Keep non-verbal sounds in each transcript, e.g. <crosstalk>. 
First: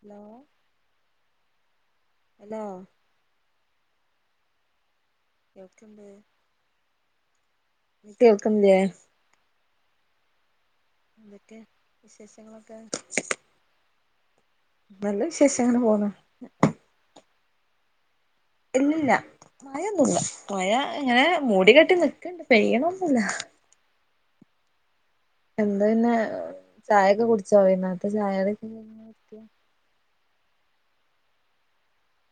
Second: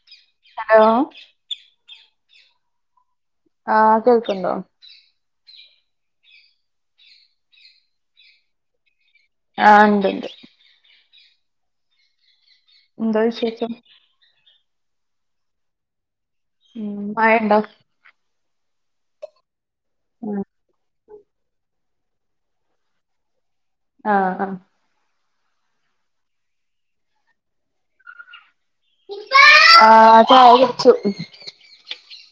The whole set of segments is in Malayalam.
ഹലോ ഹലോ ഹലോ ആഹ് കേൾക്കണ്ടോ കേൾക്കെണ്ട് കേൾക്കുന്നില്ലേ ആഹ ഉണ്ട്ണ്ട് എന്തൊക്കെ വിശേഷങ്ങളൊക്കെ എന്താ വിശേഷം നല്ല വിശേഷം അങ്ങനെ പോകുന്നു ഉ മയണ്ടോ ഇല്ലില്ല മഴൊന്നുല്ല മഴ ഇങ്ങനെ മൂടികെട്ടി നക്കണ്ട് പെയ്യണൊന്നുല്ല ആഹ് ആഹ് എന്ത പിന്നെ ചായൊക്കെ കുടിച്ചോ വൈന്നേരത്തെ ചായ കടിയൊക്കെ ആഹ് ചായ കുടിച്ചു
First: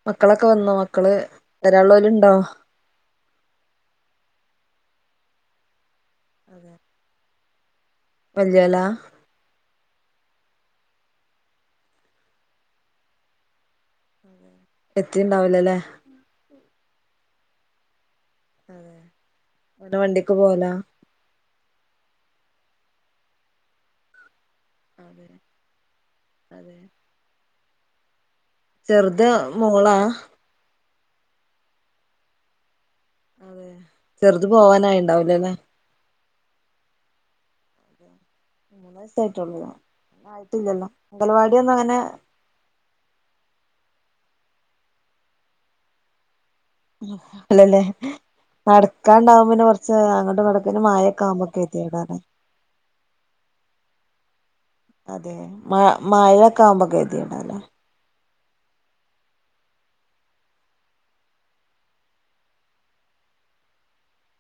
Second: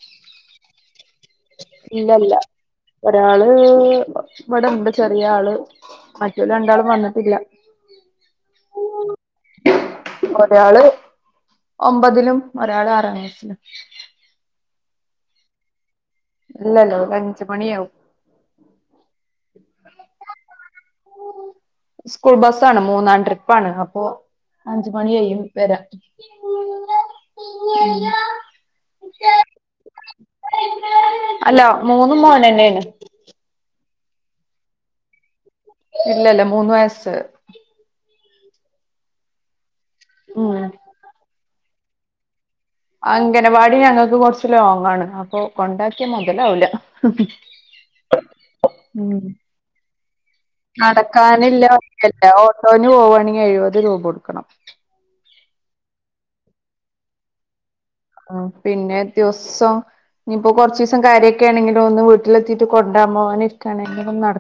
മക്കളൊക്കെ വന്നോ മക്കള് ഇല്ല വരാള്ളോലുണ്ടോ ല്ല ഒരാള് ഇവിടെ ഉണ്ട് ചെറിയ ആള് മറ്റോ ല് രണ്ടാളും വന്നിട്ടില്ല വല്യോ ലാ ഒരാള് ഒമ്പതിലും ഒരാള് ആറാം ക്ലാസിലും <inaudible> എത്തിണ്ടാവുലല്ലെ ഇല്ലല്ല ഒരു അഞ്ച്മണിയാവും <inaudible> <unintelligible> വണ്ടിക്ക് പോല സ്കൂൾ ബസ്സാണ് മൂന്നാം ട്രിപ്പാണ് അപ്പോ അഞ്ച് മണിക അതെ യ്യും വരാൻ അതെ ചെറുത് മോളാ? അല്ല മൂന്നും മോനെന്നേണ്. അതെ ചെറുത് പോവാനായിണ്ടാവൂലല്ലെ? ഇല്ല ല്ല മൂന്ന് വയസ്സ്, മൂന്ന വയസായിട്ടുള്ളൂ ഉം ആയിട്ടില്ലല്ലോ അംഗലവാടി ഒന്നും അങ്ങനെ അംഗനവാടി ഞങ്ങൾക്ക് കൊറച്ച് ലോങ്ങാണ് അപ്പൊ കൊണ്ടാക്കിയ മുതലാവൂല, അല്ലല്ലേ ഉം നടക്കാണ്ടാവുമ്പം പിന്നെ കൊറച്ച് അങ്ങട്ട് ങ്ങട്ടൊക്കെ പിന്നെ മയൊക്ക ആകുമ്പോൊക്ക കേതിയേടാണ് ട്ടോന് പോവാണെങ്കിൽ എഴുപത് രൂപ കൊടുക്കണം അതെ മ മഴക്ക ആവുമ്പോ കെ ത്യേടാ ആ പിന്നെ ദിവസം ഇനിയിപ്പോൊ കുറച്ചിസം കര്യൊക്കെ ണെങ്കില്ല ഒന്ന് വീട്ടിലെത്തിട്ട് കൊണ്ടാരാ പോകാൻ ഇരിക്കയാണെങ്കിലും നട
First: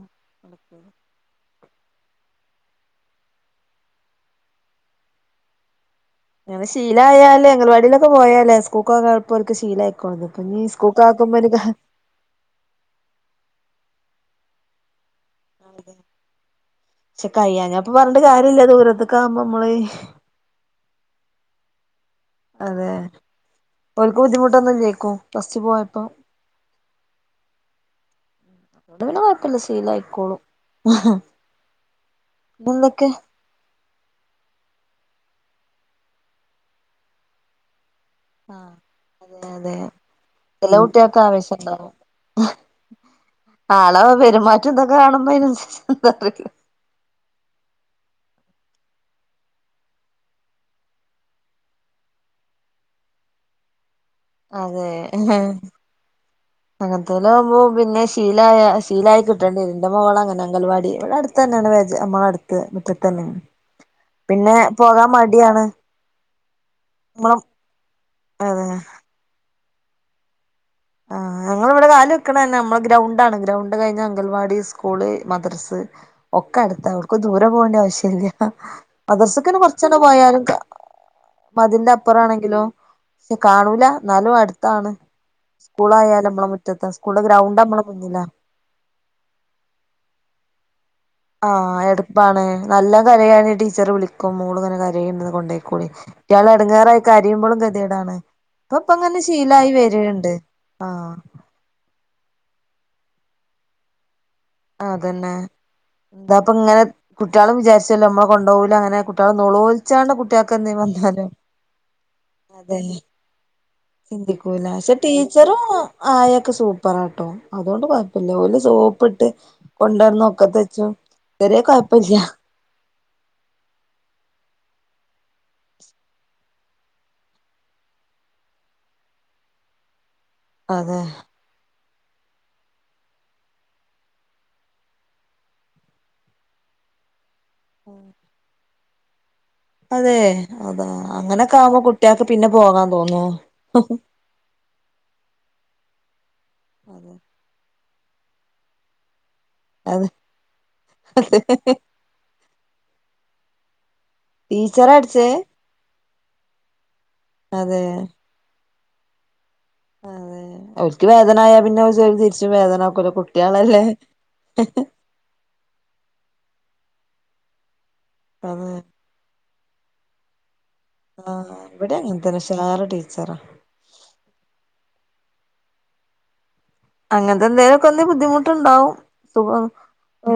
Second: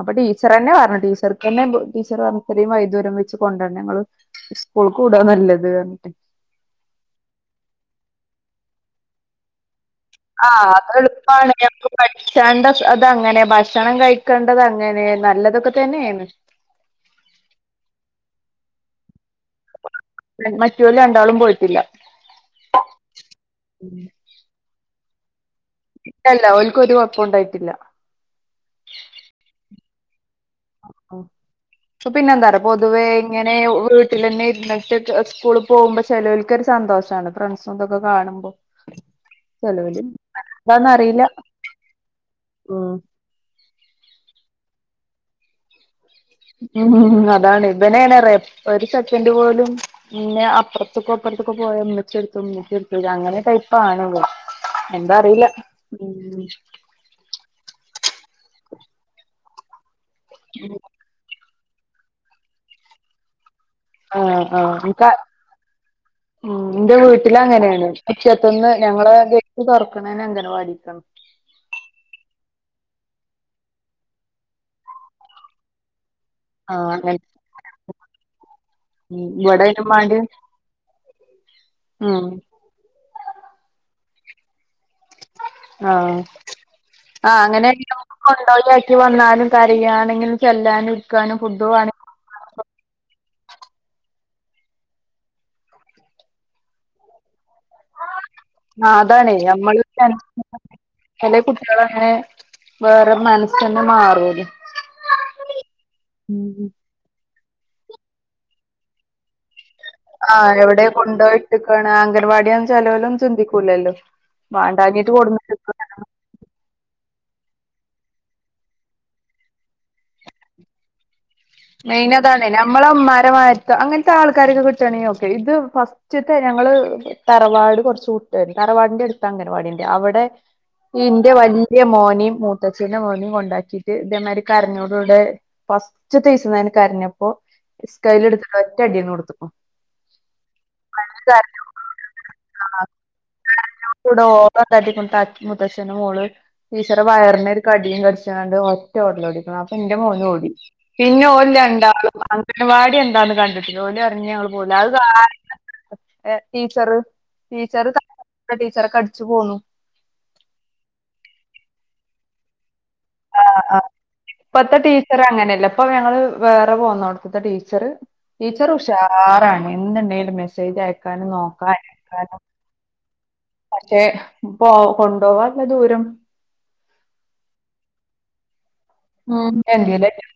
അപ്പ ടിച്ചർനെ പറഞ്ഞ് ടീച്ചർ ന്നെ ടീച്ചർ പറഞ്ഞ് ഇത്രവൈദ്യൂരം വെച്ച് കൊണ്ടാരണ്ട ഞങ്ങള്ൾ സ്കൂൾക്ക് വിടാ നല്ലത് പറഞ്ഞ് ങ്ങനെ ശീലായാലേ അങ്കൽവാടിയിലൊക്കെ പോയാലേ സ്കൂൾക്കപോവാൻ ശീല <unintelligible> നീ സ്കൂക്ക ആക്കുമ്പോ രിതി പഠിചാണ്ട് അത് അങ്ങനെ ഭക്ഷണം കഴിക്കേണ്ടത് അങ്ങനെ നല്ലതൊക്കെ തന്നെയാണ് പക്ഷെ കയ്യഞ്ഞപ്പൊ പറഞ്ഞി് കാര്യല്ല ദൂരത്തൊക്ക ആാവുമ്പോ നമ്മള് മറ്റോല് രണ്ടാളും പോയിട്ടില്ല. അതെ ഓൽക്ക് ബുദ്ധിമുട്ടൊന്നുംഇലേകും ഫസ്റ്റ് പോയ ഇല്ലല്ല ഓൽക്ക് ഒരു കുഴപ്പം ഉണ്ടായിട്ടില്ല. അ പിന്നെ കുഴപ്പില്ല ശീല ആയിക്കോളും. മ്മ് ഇപ്പപിന്നെ എന്താറിയോ പൊതുവെ പിന്നെന്തൊക്കെ ഇങ്ങനെ ഒരുവീട്ടിൽ തന്നെ ഇരുന്നിട്ട് സ്കൂളിൽ പോമ്പോ ചെലോൽകൊരു സന്തോഷണ് ഫ്രണ്ട്സ് സൊന്തൊക്കെ കാണുമ്പോ ചെലോല് അ ചെലൊ കുട്ട്യേക് ആവേശ്യംണ്ടാവും ഉം ആളെ പെരുമാറ്റം തൊക്കെ കാണുമ്പോ അയ്നേൻസരിച് <unintelligible> ഉം അതാണ് ഇബനണറ്യൊ ഒരു സെക്കൻഡ് പോലും പിന്നെ അപ്പർത്തൊക്കൊ ഇപ്പർത്ത്കൊ പോയ ഇമ്മിച്ചെടുത്ത് ഇമ്മിച്ചടുത്ത് അങ്ങനെ ടൈപ്പാണവൻ അതെ എന്താ അറില അങ്ങനത്തെല്ലാവ്പോ പിന്നെ ശീലയ ശീല ആയി കിട്ടണ്ടിരും ന്റെ മോളങ്ങനെ അങ്കൽവാടി ഇവിടെട് തന്നെണ് വേജ നമ്മള അടുത് മുറ്റതെന്നെണ് ആഹ് പിന്നെ ആഹ് പോകാൻ ഇൻക്ക് മടിയാണ്, ഉം ഇന്റെ നമ്മളെ വീട്ടിലങ്ങനെയാണ് അതെ മുറ്റത്തിന്ന് ഞങ്ങളെ വി ട് തുറക്കണനെ അങ്കൻവാടിക്കാണ് ആഹ് ഞങ്ങളവിടെ കാല് വെക്കണന്നെ നമ്മളെ ഗ്രൗണ്ട് ആണ് ഗ്രൗണ്ട് കഴിഞ്ഞ അംഗൽവാടി സ്കൂള് മദ്രസ് ഒക്കെ അടുത്ത ആഹ് അങ്ങനെ എവ്ട്ക്കും ദൂരം പോണ്ട്യ ആവശ്യല്ല്യ ഉം മദർസ്ക്കിനെ ഇവിടെ കൊറച്ചെണ്ണ അയിനുമ്മാണ്ടി പോയാല് <unintelligible> മതിലിന്റെ അപ്പുറ ഉം ആണെങ്കിലോ ശേ കാണൂല ന്നാലും അടുത്താണ് ആഹ് സ്കൂളായാലും നമ്മളെ മുറ്റത്താ സ്കൂളിലെ ആഹ് ഗ്രൗണ്ട് അങ്ങനെ നമ്മളെ മുന്നിലാ <unintelligible> ഡോൾവാക്കി വന്നാലും കരായണെങ്കി ചെല്ലാനും ഇരി ആഹ് എടുപ്പാണ് നല്ല കരയണ് ടീച്ചർ വിളിക്കും മോൾങ്ങനെ കരയണ്ട് കൊണ്ടോയിക്കോളി കുട്ട്യാള്എടങ്ങാറായി കരിയുമ്പളും ഗതിയേടാണ് ഇപ്പപ്പ ആഹ് ങ്ങനെ അതാണേ ശീലായി വര്ണ്ട് ആഹ് കുട്ട്യാളൻങ്ങനെ വേറെ മനസ്സന്നെ മാറുലെ അതന്നെ എന്താപ്പങ്ങനെ കുട്ട്യാളും വിചാരിച്ചല്ലോ നമ്മള കൊണ്ടകൂല അങ്ങനെ കുട്ടിള നൊളോ ആഹ് എവിടെയ കൊണ്ടോയ്ട്ട്കാണ് അംഗൻവാടിയാണ് ചെലോലന്നും ചിന്തിക്കൂലല്ലോ ചിന്തികൂല ക്ഷേ വാണ്ടാഞ്ഞിട്ട് കൊടുന്നിട്ട് ടീച്ചറും ആ ആയൊക്കെ സൂപ്പറാട്ടോ അതോണ്ട് കൊഴപ്പല്ല്യ ഓല് സോപ്പിട്ട് കൊണ്ടട്ന്നും ഒക്കതെചും മൈൻഅതാണ് നമ്മളമ്മാരമാര്ത്ത് അങ്ങൻത്തെ ആൾക്കാരൊക്കെ കിട്ടാണെങ്കി ഓക്കെ ഇത് ഫസ്റ്റ്ത്തെ ഞങ്ങള് തറവാട് കുർച്ച വ്ട്ടേനി തറവാടിന്റെ അടുത്ത് അംഗൻവാടിണ്ട് അവടെ അതെ ഈ ഇന്റെ വൽ ല്യ മോനിം മൂത്തച്ചന്റെ മോനിം കൊണ്ടാക്കിയിട്ട് ഇതേമാരി കരഞ്ഞോട് കൂടെ ഫസ് സ്റ്റ്തീസം തന്നെ കരഞ്ഞപ്പോ സ്കൈൽ എടുത്തിട്ട് ഒറ്റടി അടിയണ്ട് കൊടുത്തുകുണു അതെ അതാ അങ്ങനൊക്കെ ആകുമ്പോ കുട്ട്യേക്ക് പിന്നെ പോകാൻ തോന്നോ പന്താക്കി മുത്ത മുത്തശന്റെ മോള് ടീച്ചറെ അതെ വയറിനന് ഒരു കടിയും കടിചാണ്ട് ഒ റ്റോട്ടട് ഓടിക്ണ് അപ്പൊ എന്റെ അതെ മോൻ ഓടി പിന്നെ ഓല് അതെ രണ്ടാളും അംഗൻവാടി എന്താന്ന് കണ്ടി <unintelligible> ഓല് അർഞ് ഞങ്‌ള് പോവൂലാന്ന് അത് ടീച്ചറാ അടിച്ചേ കാര് എഹ് ടീച്ചറ് അതെ ടീച്ചറ് കാ ആ ടീച്ചറെ കടിച്ചു പോന്നു അതെ അവര്ക്ക് വേദന ആയാ പിന്നെ തിരിച്ച വേദനാക്കൂലേ കു ആഹ് ആഹ് ഇപ്പത്തെ ടീച്ചർ അങ്ങനെയല്ല ഇപ്പൊ ഞങ്ങള് വേറെ പോന്നോട്ത്ത്തെ ടീച്ചറ് അതെ ടീച്ചറ് ഉുഷാറാണ് എന്ത്ണ്ടേലും മെസ്സേജ് അയക്കും ആഹ് ഇവിടെ അങ്ങൻതന്നെ ഉഷാറ് ടീച്ചറാ പക്ഷെ പോ കൊണ്ടോവാള്ള ദൂരം അങ്ങൻത്ത എന്തേലൊക്കൊന്ന് ബുദ്ധിമുട്ട്ണ്ടാവും ഉം സുഖം എന്തേലും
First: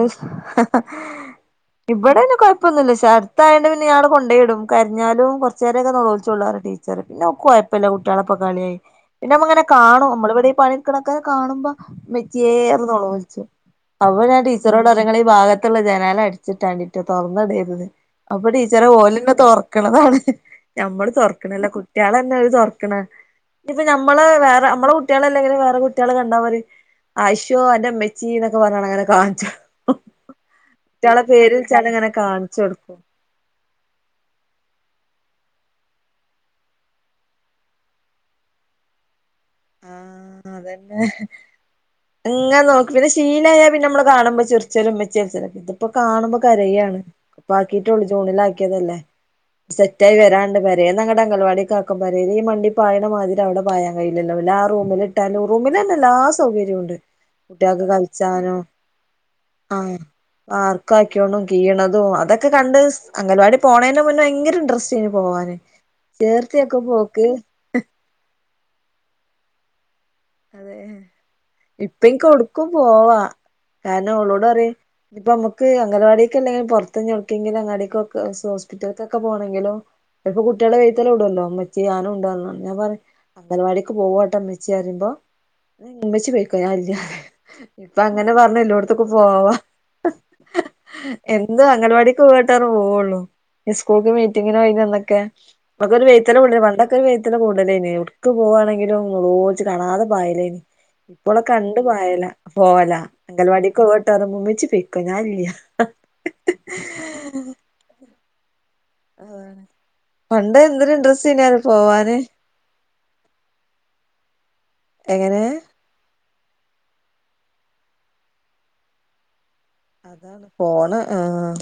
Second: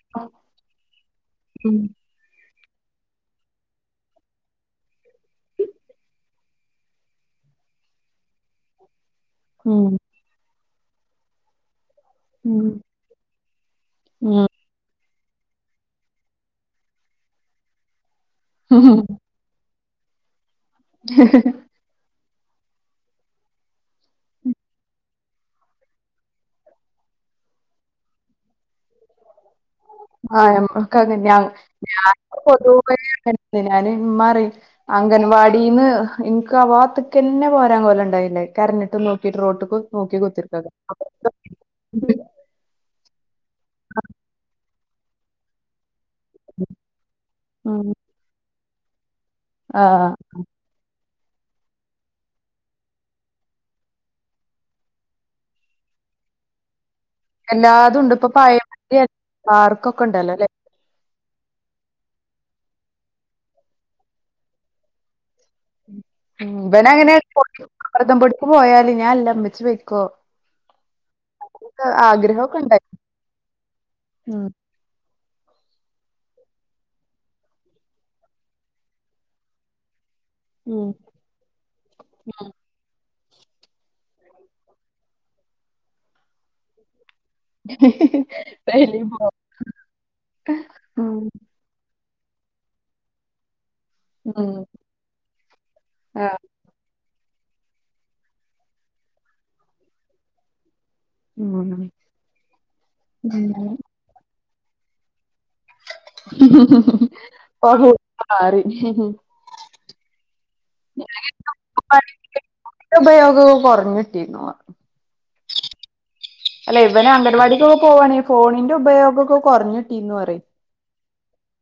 ഉം ഇവിടെയ്ന് കൊഴ പ്പൊന്നുല്ല ഷെ ട്ത്തായൊണ്ട് പിന്നെ ഞങ്ങൾ കൊണ്ടയിടും കരഞ്ഞാലും കൊർചേരൊക്കെ നൊലോളിച്ചോളളു പറയും ടീ ച്ചറ് പിന്നോക്കുയ്പ്പല്ല കുട്ട്യേളക്കെ കളി പിന്നെ അമ്മ അങ്ങനെ ഉം കാണും അമ്മള് ഇവിടെ ഈ പണിട് ക്കണതൊക്കെ കാണുമ്പോ വി ച്യേ ഉം അർഞ്ഞ് ന്നൊളോൾച്ചും അപ്പ ഞാൻ ഉം ടീ ച്ചറോടറിം ഇങ്ങള് ഈ ഭാഗത്ത്ള്ള ജനാല അട്ച്ച്ട്ടാൺണ്ടിട്ടോ തൊർന്ന് ഇടര്ത് അപ്പൊ ടീച്ചറ് അഹ് ഓലെന്നെ തൊർക്ക്ണതാണ് ഞമ്മള് തൊർക്ക്ണല്ല കു ട്ട്യാളെന്നെ അഹ് തൊർക്ക്ണ് ഇഞ്പ്പ ഞമ്മളഹ് വേറെ അമ്മളെ കുട്ട്യാളാല്ലെങ്കിലും വേറെ കു ട്ട്യാള് കണ്ടാ മതി ആയ്ശോ അന്റെ മ്മെച്ചി ന്നൊക്കെ പർഞ്ഞാണ്ട് അങ്ങനെ കാൺച്ചൊ ആഹ് ഞമ് ഒക്കങ്ങെൻന്യാണ് ഇങ്ങനെ ഞാൻ ടെ കാണിച്ചു കൊടുക്കും പൊതുവേ അങ്ങൻതന്യാ ഞാന് ഇമ്മറിം അംഗൻവാടിന്ന് ഇൻക്ക് ആ വാത്ത്ക്കെന്നെ പോരാൻ കോലണ്ടായില്ലെയ് കരഞ്ഞ്ട്ടും നോക്കിട്ട് റോട്ട് ക്ക് നോക്കി ആഹ് കുത്ത്ർക്കോലാ <unintelligible> ഇങ്ങനെ നോക്കി പിന്നെ ശീലായ പിന്നെ അമ്മളെ കാണുമ്പോ ചിർച്ചെലും ഇമ്മെച്യേൾച്ചലൊക്കെ ഇത്പ്പൊ കാണുമ്പ കരയാണ് ഉം ഇപ്പാക്കിട്ടൊള്ളൂ ജൂണില് ആക്ക്യേതല്ലേ സെറ്റ് ആഹ് ആയി വെരാണ്ട് ദേന്ന് അങ്ങട്ട് അങ്കൽവാടിക്കാകുമ്പറെയ് ഈ മണ്ടി പായാണമാതിരി അവ്ടെ പായൻ കയ്യു യ്യൂല പിന്നാ ആ റൂമിലിട്ടാലും റൂമിലെന്നെ എല്ലാ സൗകര്യോം ഉണ്ട് കുട്ട്യാക്ക് എല്ലാതും ഉണ്ട് ഇപ്പൊ കൾച്ചാനും പഴയ ആഹ് പാർക്കൊക്കെ ഉണ്ടല്ലോ അല്ലെ ആർ ക്കായ്ക്കിണും കീയ്ണതും അതൊക്കെ കണ്ട് സ് അംഗൽവാടി പോണേന് മുന്നെ ഭയങ്കര ഇൻട്രെസ്റ്റേയ്നി പോവാന് ഉം ചേർത്തിയൊക്കെ ബനങ്ങനെ പോക്ക് <unintelligible> ക്ക് പോയല് ഞാൻല്ല മ്മച്ചി പോയ്‌ക്കോ അതേ ഇപ്പഇൻക്ക് ആഗ്രഹമൊക്കെ എവ്ട്ക്കും ഉണ്ടായി പോവാ കാരണം ഓളോട് ഉം. അറിം ഞ്പ്പ അമ്മക്ക് അംഗലവാടിക്കല്ലെങ്കിലും പൊർത്ത് ഇഞ് എവ്ട്ക്കെങ്കിലും അങ്ങാടിക്കൊക്കെ ഓസ് ഹോസ്പിറ്റല്ക്കൊക്കെ പോണെങ്കിലും ചെൽപ്പൊ കുട്ട്യാള് ഉം വെയ്ത്തലെ കുടൊല്ലൊ ഇമ്മച്യേ യാനു ഇണ്ട് അർഞ്ഞ്ങ്ങാണ്ട് ഞാം പറിം അങ്കൽവാടിക്ക് പോവാട്ടൊ ഇമ്മച്ചി അറീമ്പോ ഏയെ ഇമ്മച്ചി പൊയ്ക്കോ ഞാൻ ഇല്ല്യറിം ഇപ്പ അങ്ങനെ പർഞ്ഞ് ഡെയിലി എല്ലോട്ത്ത്ക്കും പോകും പോവാ ഉം എ ന്നും അങ്കൽവാടിക്ക് പോവാട്ടോ അർഞ്ഞ് പോവൊള്ളൂ ഇസ്ക്കൂക്ക് മീറ്റിംഗ് ഉം. നോയ്ന അന്നൊക്കെ ഇപ്പൊക്കോല് ആ വെയ്ത്താലെ കൂട്ണിയ്യ പണ്ടൊക്കെ ഒര് വെയ് ത്തലെ കൂടെലെയ്നി എവ്ട്ക്ക് പോവാണെങ്കിലും ന്നൊളോൾച്ച് കാണാതെ പായലേയ്നി ഇപ്പോളെ ഉം കണ്ട് ഉം. പായലാ പോവലാ അങ്കൽവാടിക്കോവാട്ടോ അർഞ്ഞാ മ് മ്മച്ചി പെയ്‌ക്കോ ഞാല്ല്യാ <unintelligible> ആഹ് റിം ആഹ് പണ്ട് എന്തൊരു ഇന്ട്രെസ്റ്റേയ്നി അറ്യോ പോവാന് <unintelligible> ഉപയോഗൊക്കെ കൊറഞ്ഞ്ട്ടിന്ന് ഓളെ എങ്ങനേ അല്ല ഇവന് അങ്കൽവാടിക്കൊക്കെ പോവാണെങ്കി ഫോണിന്റെ ഉപയോഗൊക്കൊ കൊറഞ്ഞ് അതാണ് ഫോണ് ആഹ്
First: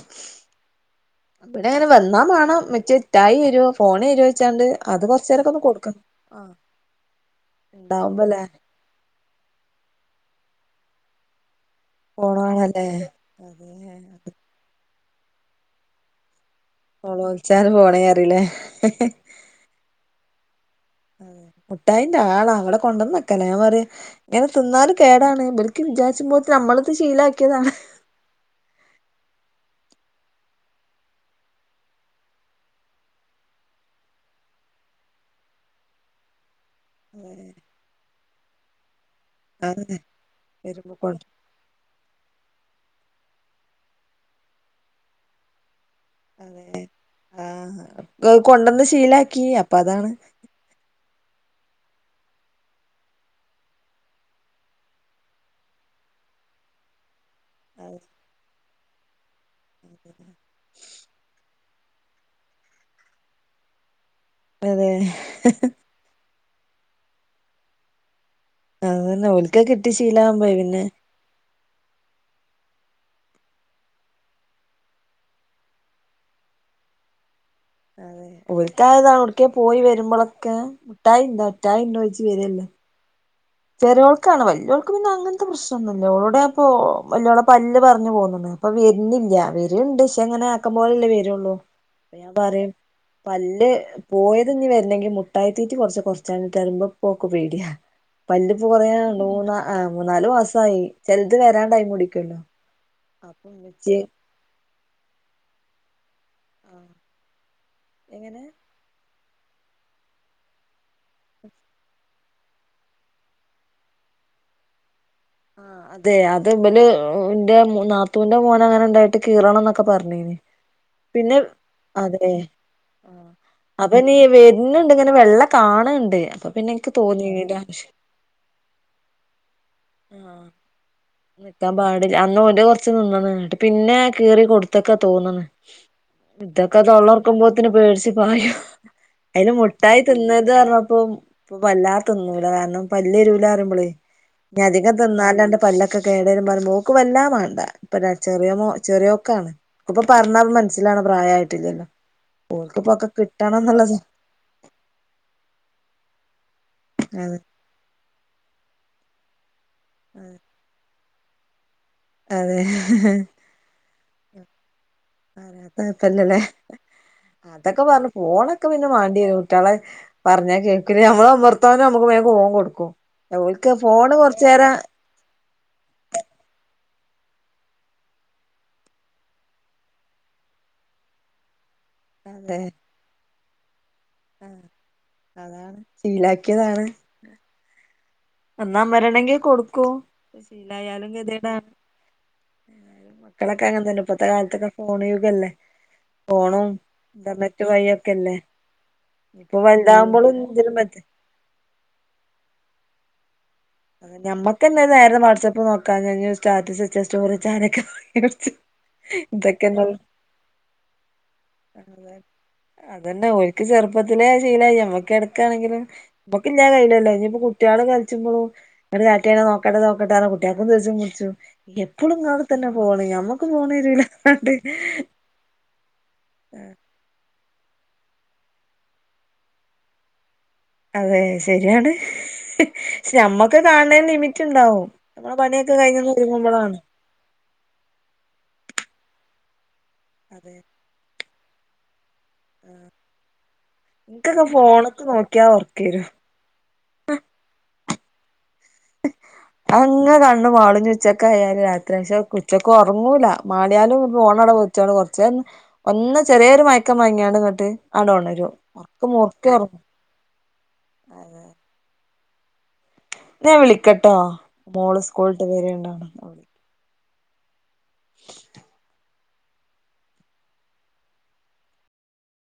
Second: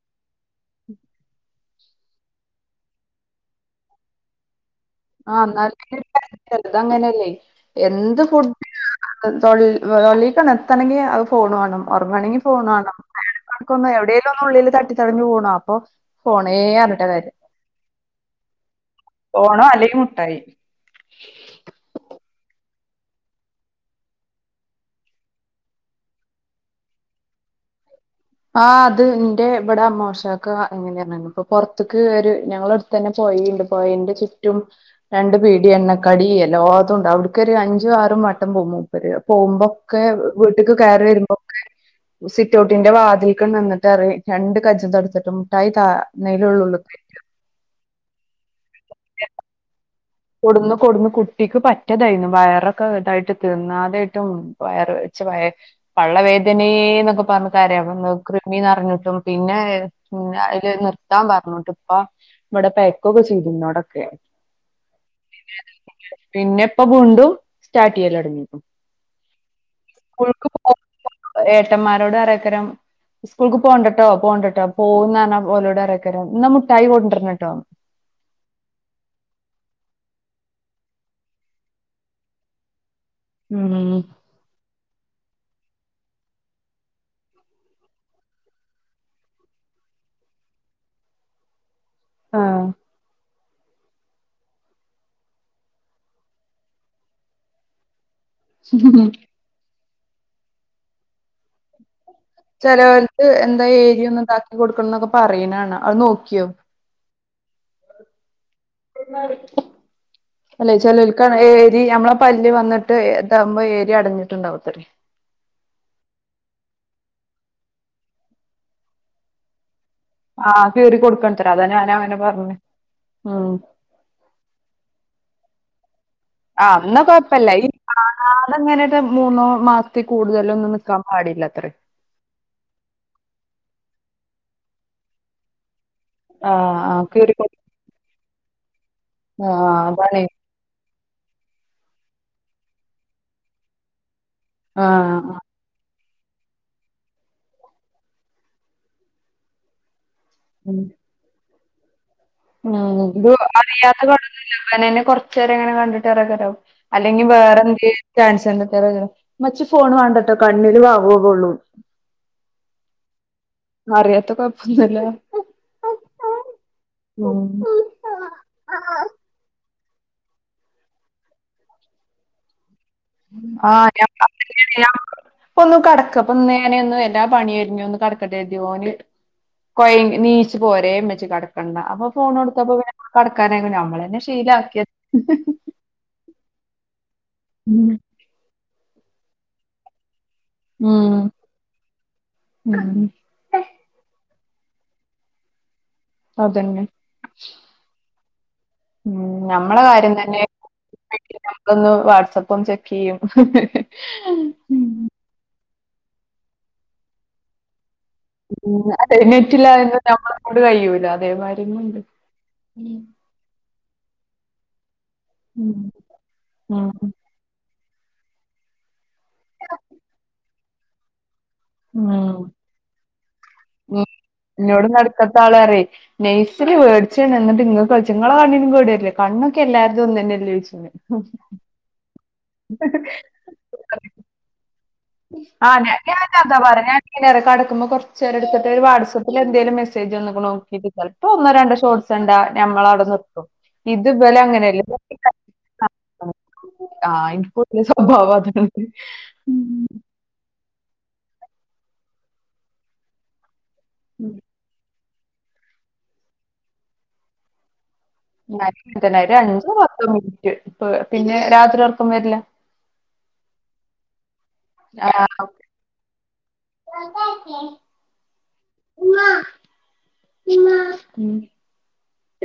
ബടി അയെന്നെ വന്നാ മാണം ഇമ്മച്യേ ഇട്ടായിയെരോ ഫോണെരോയ്ച്ചാണ്ട് ആഹ് ന്നാ ഓൽ <unintelligible> ല്ലോ ഇതങ്ങനല്ലെയ് എന്ത് ഫു ഉണ്ടാവുമ്പല്ലേ <unintelligible> മാണം അഹ് തൊള്ളി വെ പള്ളിക്കാണ്ട് എത്തണെങ്കി അഹ് ഫോണ് വാണം ഒർങ്ങണെങ്കി ഫോണ് വാണം അതെ അയ്‌ന്റെടക്കൊന്ന് എവ്ടേലൊന്ന് ഉള്ള്ല് തട്ടി തടഞ്ഞു വൂണ് അപ്പൊ ഫോണേ അർഞ്ഞ് ന്നൊളോൾച്ചാല് ഫോണേ അറി ല്ലെ ഫോണോ അല്ലെങ്കി മുട്ടായി ഏ മുട്ടായിന്റെ ആള ഇവടെ കൊണ്ടെന്നെക്കലാ ഞാം പറിം ഇങ്ങനെ തിന്നാലും കേടാണ് ബെൽക്ക് വിചാര്ച്ചുമ്പോത്തിന് അമ്മളിത് ശീലാക്ക്യേതാണ് ആഹ് അത് ഇന്റെ ഇബടെ അമ്മോഷാക്ക എങ്ങനെ അർഞാല് പ്പൊ പൊർത്ത്ക്ക് ഒര് ഞങ്ങളെട് ത്തെന്നെ പൊഴിണ്ട് പൊഴന്റെ ചുറ്റും രണ്ട് പീട്യ എണ്ണകടി എല്ലാതുംണ്ട് അവിട്ക്കൊര് അഞ്ചും ആറും വട്ടം പോവാണ് കരയോ അതെ പോവുമ്പൊക്കെ വീട്ട്ക്ക് വരുമ്പോ കയറി കൊണ്ട് വെരുമ്പൊക്കെ സിറ്റ്ഔട്ടിന്റെ വാ തിൽക്കെ നിന്ന്ട്ടറിം രണ്ട് കജ്ജും തട്ത്ത്ട്ട് മുട്ടായി താ ഇന്നെയ്ലൊള്ളൂ അതെ ഉള്ള്ക്ക് വെരാ ആഹ് കൊണ്ടന്ന് ശീലാക്കി അപ്പൊ അതാണ് കൊടുന്നു കൊടുന്നു കുട്ടിക്ക് പറ്റതായിരുന്നു വയറൊക്കെ ഇതായിട്ട് തിന്നാതായിട്ടും വയർ വെച്ച വയ പള്ളവേദനേന്നൊക്കെ പറ്ഞ്ഞ് കര <unintelligible> കൃമി നറഞ്ഞിട്ടും പിന്നെ അതില് നിർത്താൻ പറ്ഞ്ഞ്ട്ടും ഇപ്പ ഇവടെ പെയ്ക്കൊക്കെ ചെയ്തുന്നോടൊക്കെ അതെ പിന്നെ ഇപ്പ ബുണ്ടും സ്റ്റാർട്ട് ചെയ്യലൊടങ്ങി അതന്നെ ഓൽക്കത് കിട്ടി ശീലാകുമ്പയ് പോ പിന്നെ ഏട്ടന്മാരോട് അറേക്കരം സ്കൂൾക്ക് പോണ്ടട്ടോ പോണ്ടട്ടോ പോകും ന്നർനാ ഓലോടറേക്കാരം എന്നാ മുട്ടായി കൊണ്ടര്നട്ടോ ഇവട്ത്തെആൾ ഔട്ക്കേൽ പോയി വരുമ്പളൊക്കെ ഇട്ടായുണ്ടോ ഇ റ്റായി ഉണ്ടോഴ്ച്ച് വരല്ലോ ഉം ചെറിയോൾക്കാണ് വല്ലിയൊൾക്ക് പിന്നെ അങ്ങൻത്തെ പ്രശ്നംന്നുല്ല ഒളോടെ അപ്പൊ വല്ല്യോളെ പല്ല് പർഞ്ഞ് പോന്ന്ക്ണ് അപ്പൊ വര്നില്ല വര്ണ്ട് പക്ഷേ അങ്ങനെ ആക്കം പോലല്ലേ വരുള്ളൂ അപ്പൊ ഞാ ആഹ് പറിം പല്ല് പോയത് ഇനി വര്നെങ്കി മുട്ടായിത്തീറ്റി കൊർച്ച് കൊർച്ചാണ്ട <unintelligible> ഓൾക് പേടിയാ പല്ല്പ്പോ കൊറയ രണ്ട് മൂന്ന് മൂന്നാല് മാസായി ചെൽത് വരാൻ ടൈം പിടിക്കല്ലോ ചേലോൽക് അപ്പൊ എന്താ ഉമ്മച്ചിയെ ഏരിയ ഒന്നും ഇണ്ടാക്കി കൊടുക്കണം എന്നൊക്കെ പറിന കാണ അത് നോക്കിയോ എങ്ങനെ <inaudible> അല്ലേ ചെലോൽക്കാണെ ഏരി നമ്മള പല്ല് വന്നിട്ട് ഇതാകുമ്പോ ഏരിയ അടഞ്ഞിട്ടുണ്ടാവത്തല്ല ആ അതെ അത്ബൽ ൻ്റെ നാത്തൂന്റെ മോന അങ്ങനെ ഉണ്ടായിട്ട് കീറണം ന്നൊ ക്കെ പർഞ്ഞീനി ആഹ് കീറി പിന്നെ കൊടുക്കണത്രെ അതാ ഞാൻ അങ്ങനെ അതെ പറഞ്ഞെ ആ അപ്പൊ ഇനി വര്ന്ണ്ട് ഇങ്ങനെ വെള്ള കാണ്ണ്ട് ആ ന്ന കൊഴപ്പല്ല ഈ കാണാതെങ്ങനെ ഒരു മൂന്നോ മാസത്തിൽ ആഹ് കൂടുതല് ഒന്നും നിക്കാൻ പാടില്ല അന്ന് ഓന്റെ കൊറച്ച് നിന്ന്ണ് പിന്നെ കീറി കൊടുത്തക്കാ തോന്നന്ന് ആഹ് ഇതൊക്കെ ആഹ് കീറി കൊടു തോള്ളർക്കുമ്പോത്തിന് പേട്ച്ച് പായ അയ്ന് ആഹ് മുട്ടായി അതാണെ തിന്ന ഇത് പർഞ്ഞപ്പ ഇപ്പൊ വല്ലാത തിന്നുലാ കാരണം പല്ലരൂല ന്നറിമ്പളയ് നി അധികം ആഹ് തിന്നാലന്റെ പല്ല ക്കെ കേടരും പറിമ്പോക്ക് വല്ലാ മാണ്ട ഇപ്പ ചെറിയ ചെറിയോക്കാണ് ഇപ്പൊ പറഞ്ഞാലും ഉം മനസ്സിലാവുന്ന പ്രായ ആയിട്ടില്ലല്ലോ ഉം <unintelligible> അറിയാത്ത <unintelligible> ന്നെ കൊറചേരങ്ങനെ കണ്ടിട്ട് അറിയാക്കാരം അല്ലെങ്കിൽ അതെ വേറെ എന്ത്യം ക്യാൻസറിന്റെ <unintelligible> ഇമ്മച്ചി ഫോണ് വാണ്ടട്ടോ കണ്ണില് വാവു <unintelligible> കൊള്ളൂ അതെ അറിയാത്ത കുഴപ്പൊന്നുല്ല അറിയാത്ത കൊഴ്പ്പല്ല ലേ ഉം അതൊക്കെ പർഞ്ഞു ഫോണൊക്കെ പിന്നെ വാണ്ടിരും കുട്ടിയാളെ പറഞ്ഞാ കേൾക്ക ഞമ്മള് അമർത്താവന നമ്മുക്ക് വേം ഫോൺ കൊടുക്കും ഓൽക്ക് ആഹ് ഞാൻ ഫോണ് പറഞ്ഞില്ലേ, കൊർച്ചേരം ഞാൻ ഇപ്പൊ ഒന്ന് കടക്കപ്പൊ നേനെ ഒന്ന് എല്ലാ പണിയ എരിഞ്ഞ ഒന്ന് കടക്കട്ടെ എര്തിയോന് കൊ നീച്ചു പോരേ ഇമ്മച്ചി കടക്കണ്ട അപ്പൊ ഫോൺ കൊടുത്തപ്പോ പിന്നെ കടക്കാന നമ്മള് തന്നെ ആഹ് അതാണ് ശീലാക്കിയതാണ് ഉം ഒന്നമരണെങ്കിൽ കൊടുക്കും ശീലായാലും കെതിയെടാണ് ഉം ഉം മക്കളൊക്കെ അങ്ങൻ തന്നെ ഇപ്പത്തെ കാലത്തൊക്കെ ഫോൺ യുഗല്ലേ അതന്നെ ഇന്താ മറ്റ് വഴിയൊക്കെ അല്ലേ ഉം ഇപ്പൊ വലുതാവകുമ്പോളും ഇതിലും മതി ഇങ്ങള് ഒന്ന് വാട്സാപ്പ്‌ ചെക്ക് ചെയ്യും ഞമ്മക്ക്ന്നെഒരു നേരം വാട്സ്ആപ്പ് നോക്കാ സ്റ്റാറ്റസ് വെച്ചോ സ്റ്റോറിനൊക്കെ ഉം അതെ നെറ്റില്ലാതെ ഞമ്മളെകൊണ്ട് കഴിയൂല അതേമാരി കൊണ്ട് മ ക്ക് ചെറുപ്പത്തിലേ ശീലായി ഞമ്മക്ക് ഉം എടക്കണെങ്കിലും നമ്മക്ക് ഉം കയ്യിയിലല്ലോ ഇനിയിപ്പ കുട്ടികള് കളിച്ചുമ്പോളും ഇങ്ങട് കാട്ട്യാണി നോക്കട്ടെ നോക്കട്ട കുട്ടികൾക്കും ദേഷ്യം പിടിച്ചും ഉം എപ്പോളും ഇങ്ങള് എടുത്‌ തന്നെ ഫോണ് ഞമ്മക്ക് ഫോണരില്ലാ പറഞ്ഞാണ്ട് ക്ക്ത്താൾറിയെ നൈസല് വേടിച്ചാണ് എന്നിട്ട്ങ്ങൾ കളിച്ച നിങ്ങളെ കണ്ണിനും കേട് വരില്ല കണ്ണൊക്കെ എല്ലാരുടേം ഒന്നല്ലേ ചോയ്ച്ചും അതെ ശെരിയാണ് ക്ഷേ ഞമ്മക്ക് കാണണേന് ലിമിറ്റ് ഇണ്ടാവും നമ്മളെ പണിയൊക്കെ ആഹ് ഞ കഴിഞ്ഞൊന്ന് ഞാൻ ഒരുങ്ങുമ്പളാണ് അതാപറയാ ഞാന് എങ്ങനാന്ന് അറിയുവോ കടക്കുമ്പോ കുറച്ച് നേരം എടുത്തിട്ട് വാട്സാപ്പിൽ എന്തേലും മെസേജ് വന്നോ അതെ നോക്കിരി ചിലപ്പോ ഒന്നോ രണ്ടോ ഷോട്ട്സ്ണ്ടാ ഞമ്മള് അവിടെ നിർത്തും ഇത് ഇവര് ഇൻക്കൊക്കെ അങ്ങനെയല്ല <unintelligible> ഫോണ്ക്ക് നോക്കിയാ ഒറക്കേരും ആഹ് എനിക്ക് പൊതുവെ സ്വഭാവം അതാണ് അതങ്ങ് കണ്ണ് മാളും ഉച്ചക്കയാലും രാത്രിയാ ക്ഷേ ഉച്ചക്ക് ഒറങ്ങൂല മാളിയാലും ഫോണട വെച്ചാണ്ട് കുറച്ച് ഒന്ന് ചെറിയൊരു മയക്കം മയങ്ങിയണ്ട് ങ്ങട്ട് ആണ്ട് ഓണരും <unintelligible> അഞ്ചോ പത്തോ മിനിറ്റ് ഇപ്പ പിന്നെ രാത്രി ഒർക്കം വരില്ല ന്നാ ഞാൻ വിളിക്കട്ടോ മോള് സ്കൂള് വിട്ട് വരണ്ട് ചതട്ടേ <unintelligible> ഉമ്മാ ഉമ്മാ ഉം